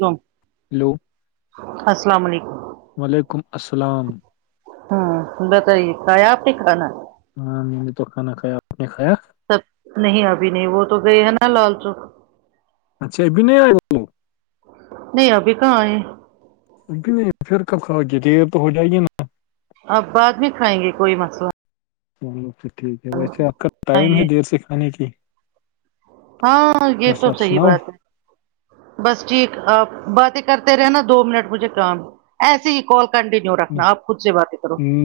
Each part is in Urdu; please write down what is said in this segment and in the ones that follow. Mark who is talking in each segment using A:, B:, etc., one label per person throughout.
A: ہو
B: ہیلو
A: السلام علیکم
B: و ععلیکم السلام
A: ہوں بتائیے کہیا آپ کے کھانا
B: ہاں میں نے تو کھانا کھایا آپ نے کھایا
A: سب نہیں ابھی نہیں وہ تو گئے ہیں نا لال چوک
B: اچھا ابن وہ
A: نہیں ابھی کہاں ہے
B: نہیں پھر کب کھاؤیے دیر تو ہو جائے گی نا
A: اب بعد میں کھائیں گے کوئی مسئلہ
B: وہ تو ٹھیک ہے ویسےپ کا ٹائم ہے دیر سے کھانے کی
A: ہاں یہ
B: بس
A: تو
B: آپ
A: صحیح
B: سناؤ
A: بات ہے
B: [inaudible]
A: بس ٹھیک آپ باتیں کرتے رہےناا دو منٹ مجھے کام ایسے ہی کال کنڈینو
B: نہیں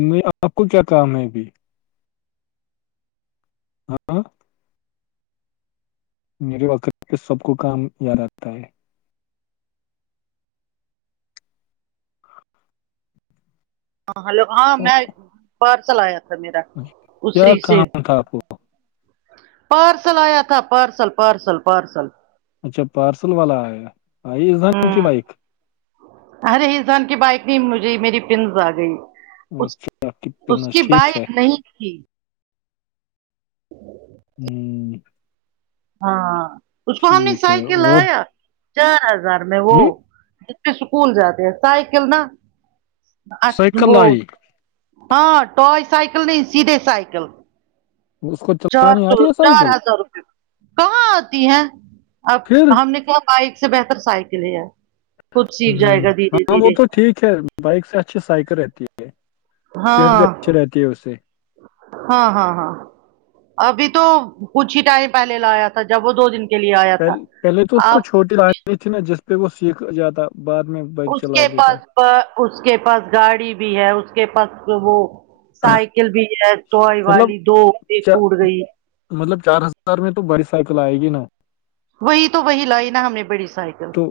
B: نہیں آپ کو کیا کام ہے ابھی ہاں میرے وقر پ سب کو کام یاد آتا ہے
A: ہاں ہلو ہاں
B: او،
A: میں کار چلایا تھا میرا
B: کیا
A: اسی سے
B: کام تھا آپ کو
A: پارسل آیا تھا پارسل پارسل پارسل
B: اچھا پارسل والا آیا آئی ایزان کی
A: ہوں
B: بائک
A: ارے ہسان کی بائک نہیں مجھے میری پنس آ گئی
B: اچھا آپ کی
A: اس
B: پنس
A: کی بائ
B: ٹھیک ہے
A: نہیں تھی [inaudible]
B: ہوں
A: ہاں اس کو ہم نے
B: ٹھیک
A: سح
B: ہے
A: کے
B: اور
A: لایا چار ہزار میں وہ
B: ہ
A: اسکول جاتے ہیں سائیکل نا چ
B: سائیکل
A: وہ
B: آئی
A: ہاں ٹائے سائیکل نہیں سیدھے سائیکل
B: اس کو
A: چار
B: چلانی آ
A: سو
B: رہی ہے
A: چار
B: سائیکل
A: ہزار روپے کہاں آتی ہیں اب
B: پھر
A: ہم نے کہ بائک سے بہتر سائیکل ہے کچھ سیکھ جائے گا دھیرے
B: ہاں وہ
A: دھیرے
B: تو ٹھیک ہے بائک سے اچھی سائیکل رہتی ہے صحت
A: ہاں
B: بھی اچھی رہتی ہے اس سے
A: ہاں ہاں ہاں ابھی تو کچھ ہی ٹائم پہلے لایا تھا جب وہ دو دن کے لیے آیا تھا
B: پہل- پہلے تو اس کو
A: اپ
B: چھوٹی لائ تھی نا جس پہ وہ سیکھ جاتا بعد میں بائک
A: اس
B: چلا
A: کے
B: لیتا
A: پاس اس کے پاس گاڑی بھی ہے اس کے پاس وہ سائیکل بھی ہے ٹوائے
B: مطلب
A: والی دو
B: چا-
A: ٹوٹ گئی
B: مطلب چار ہزار میں تو بڑی سائیکل آئے گی نا
A: وہی تو وہی لائی نا ہم نے بڑی سائیکل
B: تو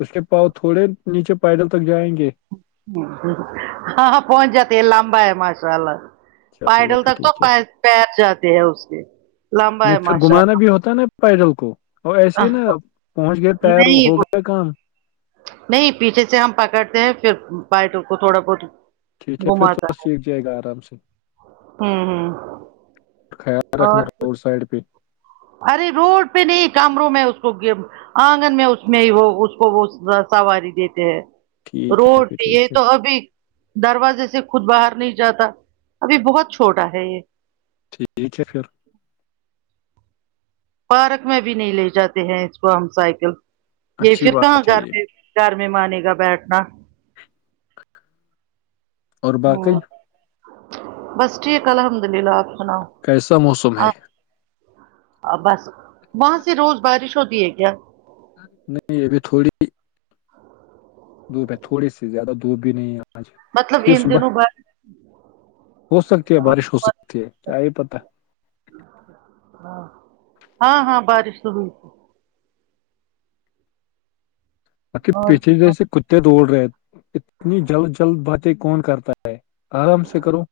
B: اس کے پاؤ تھوڑے نیچے پائیدل تک جائیں گے
A: ہ ہاں پہنچ جاتی ہے لمبا ہے ماشاء اللہ
B: چلو
A: پائڈل
B: پھر
A: تک تو
B: ٹھیک ہے
A: پیر جاتے ہے اس کے لمبا ہے ماشاء اللہ
B: پیدل کو اور ایسے ہی نا پہنچ گئے پیر ہو
A: نہیں وہ
B: گیا کام
A: نہیں پیچھے سے ہم پکڑتے ہیں پھر پائٹ کو تھوڑا بہت
B: ٹھیک ہے پھر تو
A: گھماتا
B: بس
A: ہے
B: سیکھ جائے گا آرام سے
A: ہوں ہوں
B: خیال رکھنا
A: اور
B: ر سائڈ پہ
A: ارے روڈ پہ نہیں کامروں میں اس کو آنگن میں اس میں ہی وہ اس کو وہ سواری دیتے ہیں
B: ٹھیک ہے
A: روڈ
B: پھر
A: یہ
B: ٹھیک ہے
A: تو ابھی دروازے سے خود باہر نہیں جاتا ابھی بہت چھوٹا ہے یہ
B: ٹھیک ہے پھر
A: پارک میں بھی نہیں لے جاتے ہیں اس کو ہم سائیکل یہ
B: اچھی
A: پھر کہاں
B: بات ہے یہ
A: گاتے گھر میں مانے گا بیٹھنا
B: اور باقی
A: ہوں بس ٹھیک الحمد للہ آپ سناؤ
B: کیسا موسم ہے
A: بس وہاں سے روز بارش ہوتی ہے کیا
B: نہیں ابھی تھوڑی دھوپ ہے تھوڑی سی زیادہ دھوپ بھی نہیں ہے
A: مطلب
B: پھر
A: ان
B: صبح
A: دنوں با
B: ہو سکتی ہے بارش ہو سکتی ہے کیا یہ پتا
A: ہاں ہاں بارش تو ہوئی تھی
B: باقی پیچھے ج
A: اور
B: سے کتے دوڑ رہے اتنی جلد جلد باتیں کون کرتا ہے آرام سے کرو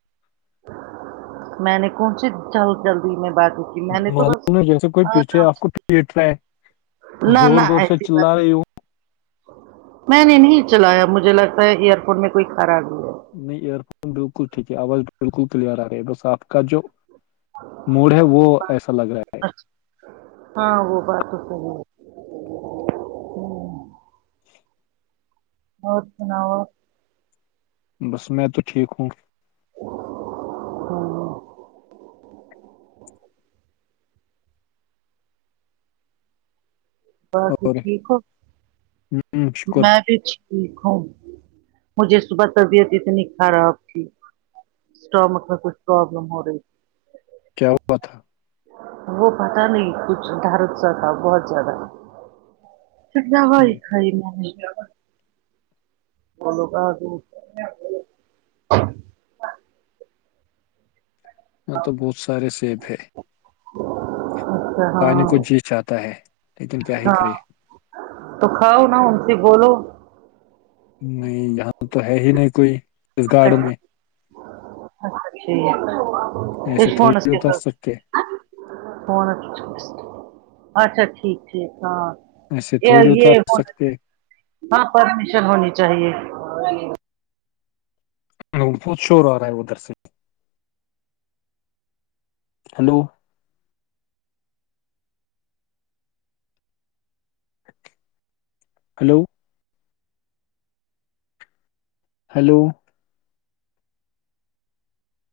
A: میں نے کون سی جلد جلدی میں باتیں کی میں نے تو بس
B: معلوم جیسے کوئی پیچھے آپ کو ھیٹ رہا ہے
A: نہ نہ
B: زور زور سے
A: ایسی بات
B: چلا رہی
A: نہیں،
B: ہوں
A: میں نے نہیں چلایا مجھے لگتا ہے ایئر فون میں کوئی خرابی ہے
B: نہیں ایئر فون بالکل ٹھیک ہے آواز بالکل کلیئر آ گی ہے بس آپ کا جو موڈ ہے وہ ایسا لگ رہا ہے
A: اچھا ہاں وہ بات تو صحیح ہے ہوں، اور سناؤ آپ
B: بس میں تو ٹھیک ہوں
A: ہمم بس
B: اور
A: ٹھیک ہو
B: ہوں شکر
A: میں بھی ٹھیک ہوں مجھے صبح طبیعت اتنی خراب آپ کی اسٹامک میں کچھ پروابلم ہو رہی
B: کیا ہوا تھا
A: وہ پتا نہیں کچھ ڈرت سا تھا بہت زیادہ تھا پھر
B: ہوں،
A: دوائی کھائی میں نے
B: یہ تو بہت سارے سیب ہے
A: [inaudible]
B: کھانے کو جی چاہتا ہے لیکن کیا ہی
A: ہاں
B: کرے
A: تو کھاؤ نا ان سے بولو
B: نہیں یہاں تو ہے ہی نہیں کوئی اس گارڈن میں
A: اچھا ٹھیک اس
B: ایسے
A: فونس
B: تھوڑی
A: کے
B: اتر
A: ساتھ
B: سکتے
A: اچھا ٹھیک ٹھیک ہاں
B: ایسے تھوڑی اتر
A: یہ ہونا
B: سکتے
A: ہاں پرمیشن ہونی چاہیے
B: بہت شور آ رہا ہے ادھر سے ہیلو ہلو ہیلو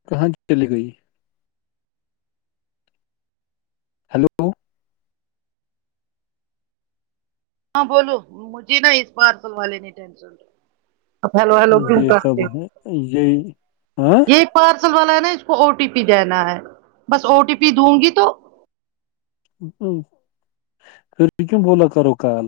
B: کہاں چلی گئی ہیلو
A: ہاں بولو مجھے نا اس پارسل والے نہیں ٹینشن ہلو ہیلو کین
B: دیکھا
A: کرتے
B: بھائی، یہی ہاں
A: یہ پارسل والا ہے نا اس کو او ٹی پی دینا ہے بس او ٹی پی دوں گی تو
B: خری کیم بولا کرو کال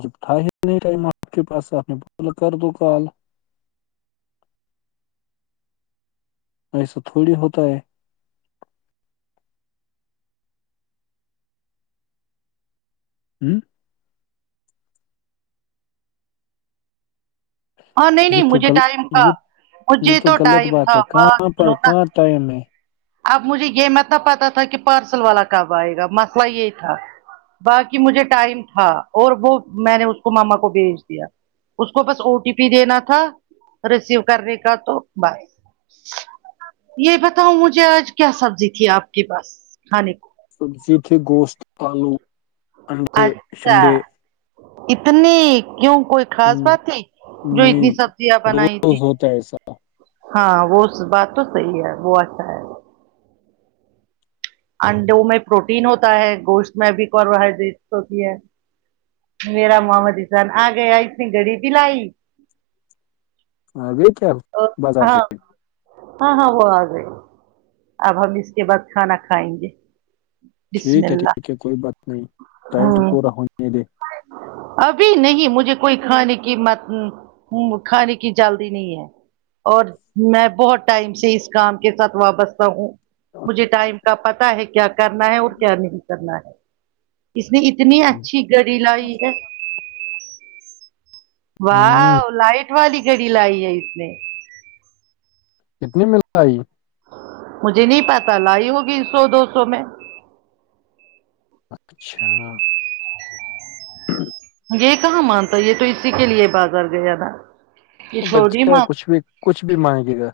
B: جپٹھ ہی ٹائم آپ کے پاس آپ نے بلا کر دو کال ایسا تھوڑی ہوتا ہے [inaudible]
A: ہاں نہیں
B: یہ
A: نہیں
B: تو
A: مجھے
B: غل
A: ٹائم تھا
B: یہ یہ
A: مجھے
B: تو غلط
A: ٹائم
B: بات
A: تھا
B: ہے کہ
A: بات
B: پر
A: سنو نا
B: کہہ ائم ہے
A: اب مجھے یہ متب پتتا تھا کہ پارسل والا کب آئے گا مسئلہ یہی تھا باقی مجھے ٹائم تھا اور وہ میں نے اس کو ماما کو بھیج دیا اس کو بس او ٹی پی دینا تھا ریسیو کرنے کا تو بس یہ بتاؤ مجھے آج کیا سبزی تھی آپ کے پاس کھانے کو
B: سبزی تھی گوشت آلو انڈے
A: اچھا
B: چنڈے
A: اتنی کیوں کوئی خاص بات تھی جو اتنی
B: نہیں
A: سبزیاں بنائی تھی
B: روز ہوتا ہے ایسا
A: ہاں وہ بات تو صحیح ہے وہ اچھا ہے انڈوں میں پروٹین ہوتا ہے گوشت میں بھی کاربوہائڈریٹس ہوتی ہے میرا مام جسان آ گیا اتنی گڑی دلائی
B: ہاں گے کیا
A: اور
B: بازار
A: ہاں
B: سے
A: ہاں ہاں وہ آ گئے اب ہم اس کے بعد کھانا کھائیں گے
B: ٹھیک
A: بسم
B: ہے
A: اللہ
B: ٹھیک ہے کوئی بات نہیں ٹائم تو
A: ہوں
B: پورا ہونے دے
A: ابھی نہیں مجھے کوئی کھانے کی مت ہ کھانے کی چلتی نہیں ہے اور میں بہت ٹائم سے اس کام کے ساتھ وابستہ ہوں مجھے ٹائم کا پتا ہے کیا کرنا ہے اور کیا نہیں کرنا ہے اس نے اتنی اچھی گڑی لائی ہے
B: ہوں
A: واہ لائٹ والی گھڑی لائی ہے اس نے
B: کتنی ملتاائی
A: مجھے نہیں پتا لائی ہوگی سو دو سو میں
B: اچھا
A: یہ کہاں مانتا ہے یہ تو اسی کے لیے بازار گیا نا
B: بچے کچھ بھی کچھ بھی مان گے گا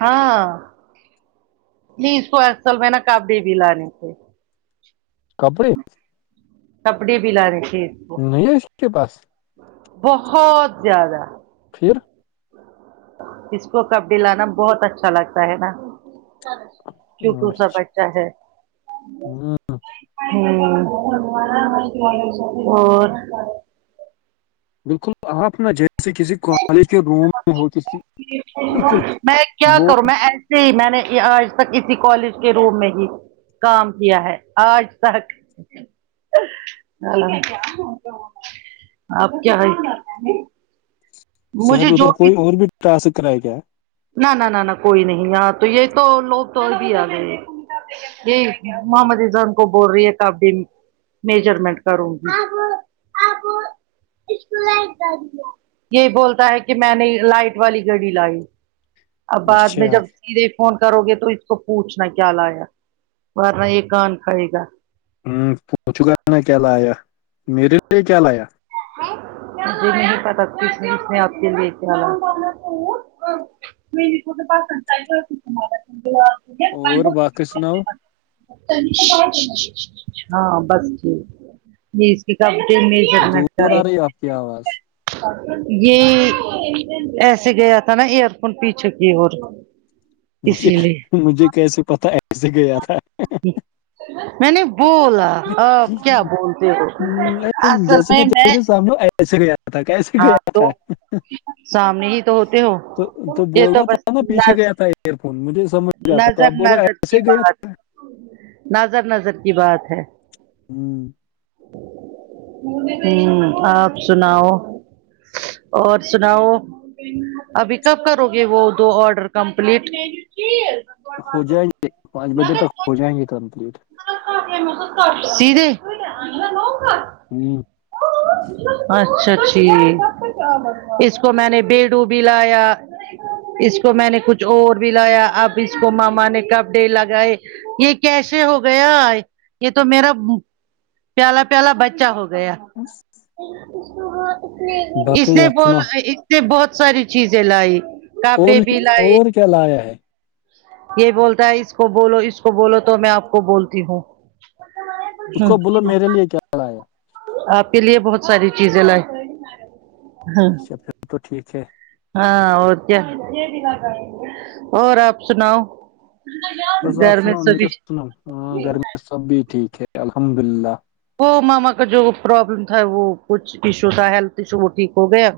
A: ہاں پلیز کو اصل میں نا کاپ دے بھی لانے پ
B: کپڑی
A: کپڑے بھی لا رہے تھھی
B: نہیں ہے اس کے باس
A: بہت زیادہ
B: پھر
A: اس کو کب بھیی لانا بہت اچھا لگتا ہے نا کیوںٹ سا
B: اچھا
A: بچہ ہے [inaudible]
B: ہوں بالکل آپنا ج جے کسی کالج کے روم میں ہو ک بالکل
A: میں کیا
B: ب
A: کروں میں ای جی میں نے آج تک اسی کالج کے روم میں کی کام کیا ہے آج تک ال آپ کیا ہے
B: شاید
A: مجھے جو
B: ادھر کوئی اور بھی ٹسک کرایا گیا ہے
A: نہ نہ نہ نہ کوئی نہیں ہاں تو یہ تو لوگ تو بھی آ گئے یہی محمد ازان کو بول رہی ہے کپڑے میجرمنٹ کروں گی یہی بولتا ہے کہ میں نے لائٹ والی گڑی لائی اب
B: ہے
A: بعد میں
B: اچھا
A: جب سیدھے فون کرو گے تو اس کو پوچھنا کیا لایا ورنا یہ کان کھائے گا
B: ہمم پوچھوں گا نا کیا لایا میرے لیے کیا لایا
A: مجھے نہیں پتہ اس اس نے اپ کے لیے کیا لایا میے کو تو با کرتا ہے تو
B: اور باقی سناؤ
A: ہاں بس ٹھیک یہ اس کی کپڑے میجرمنٹ
B: دور آ رہی ہے آپ کی آواز
A: یہ ایسے گیا تھا نا ایئر فون پیچھے کی اور اسی لیے
B: مجھے کیسے پتا ایسے گیا تھا
A: میں نے بولا آپ کیا بولتے ہو اصل میں میں
B: سمجھو ایسے گیا تھا کیسے
A: ہاں
B: گیا
A: تو
B: تھا
A: سامنے ہی تو ہوتے ہو
B: تو تو
A: یہ
B: بولنا
A: بس
B: تھا نا پیچھے
A: نز
B: گیا تھا ایئر فون مجھے سمجھ آتا تو
A: نظر
B: اپ بول رہے ہو
A: نظر
B: ایسے
A: کی
B: گیا
A: بات
B: تھا
A: نظر نظر کی بات ہے
B: ہممم
A: ہمم آپ سناؤ اور سناؤ ابھی کب کرو گے وہ دو آڈر کمپلیٹ
B: ہو جائیں گے پانچ بجے تک ہو جائیں گے کمپلیٹ
A: سیدھے
B: ہمم
A: اچھا ٹی اس کو میں نے بیڈو بھی لایا اس کو میں نے کچھ اور بھی لایا اب اس کو ماما نے کپڑے لگائے یہ کیسے ہو گیا یہ تو میرا پیالا پیالا بچا ہو گیا
B: [unintelligible]
A: اس
B: باقی
A: نے
B: آپ سناؤ
A: بولا اس نے بہت ساری چیزیں لائی
B: اور
A: کپڑے بھی لائے
B: اور کیا لایا ہے
A: یہ بولتا ہے اس کو بولو اس کو بولو تو میں آپ کو بولتی ہوں
B: تو
A: ہ
B: کو بولو میرے لیے کیا لایا
A: آپ کے لیے بہت ساری چیزیں لائے ہاں
B: اچھا پھر تو ٹھیک ہے
A: ہاں اور کیا اور آپ سناؤ [unintelligible]
B: بس آپ سنا میں کیا سناؤں ہاں گھر میں سب بھی ٹھیک ہے الحمد للہ
A: وہ ماما کا جو پرابلم تھا وہ کچھ ایشو تھا ہیلتھ ایشو وہ ٹھیک ہو گیا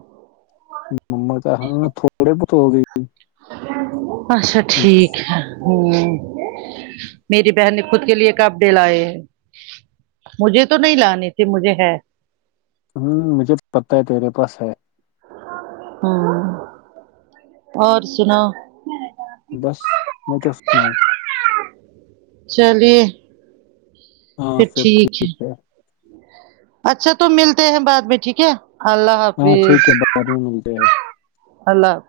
B: مطلب ہاں تھوڑے بہت تو ہو گئی
A: اچھا ٹھیک ہے ہمم میری بہن نے خود کے لیے کپڑے لائے ہیں مجھے تو نہیں لانے تھے مجھے ہے
B: ہمم مجھے پتا ہے تیرے پاس ہے
A: ہمم اور سناو
B: بس میں کیا سناؤں
A: چلیے
B: ہاں سب ٹھیک ہے
A: اچھا تو ملتے ہیں بعد میں ٹھیک ہے اللہ
B: ہاں
A: حافظ
B: ٹھیک ہے بعد میں ملتے ہیں
A: اللہ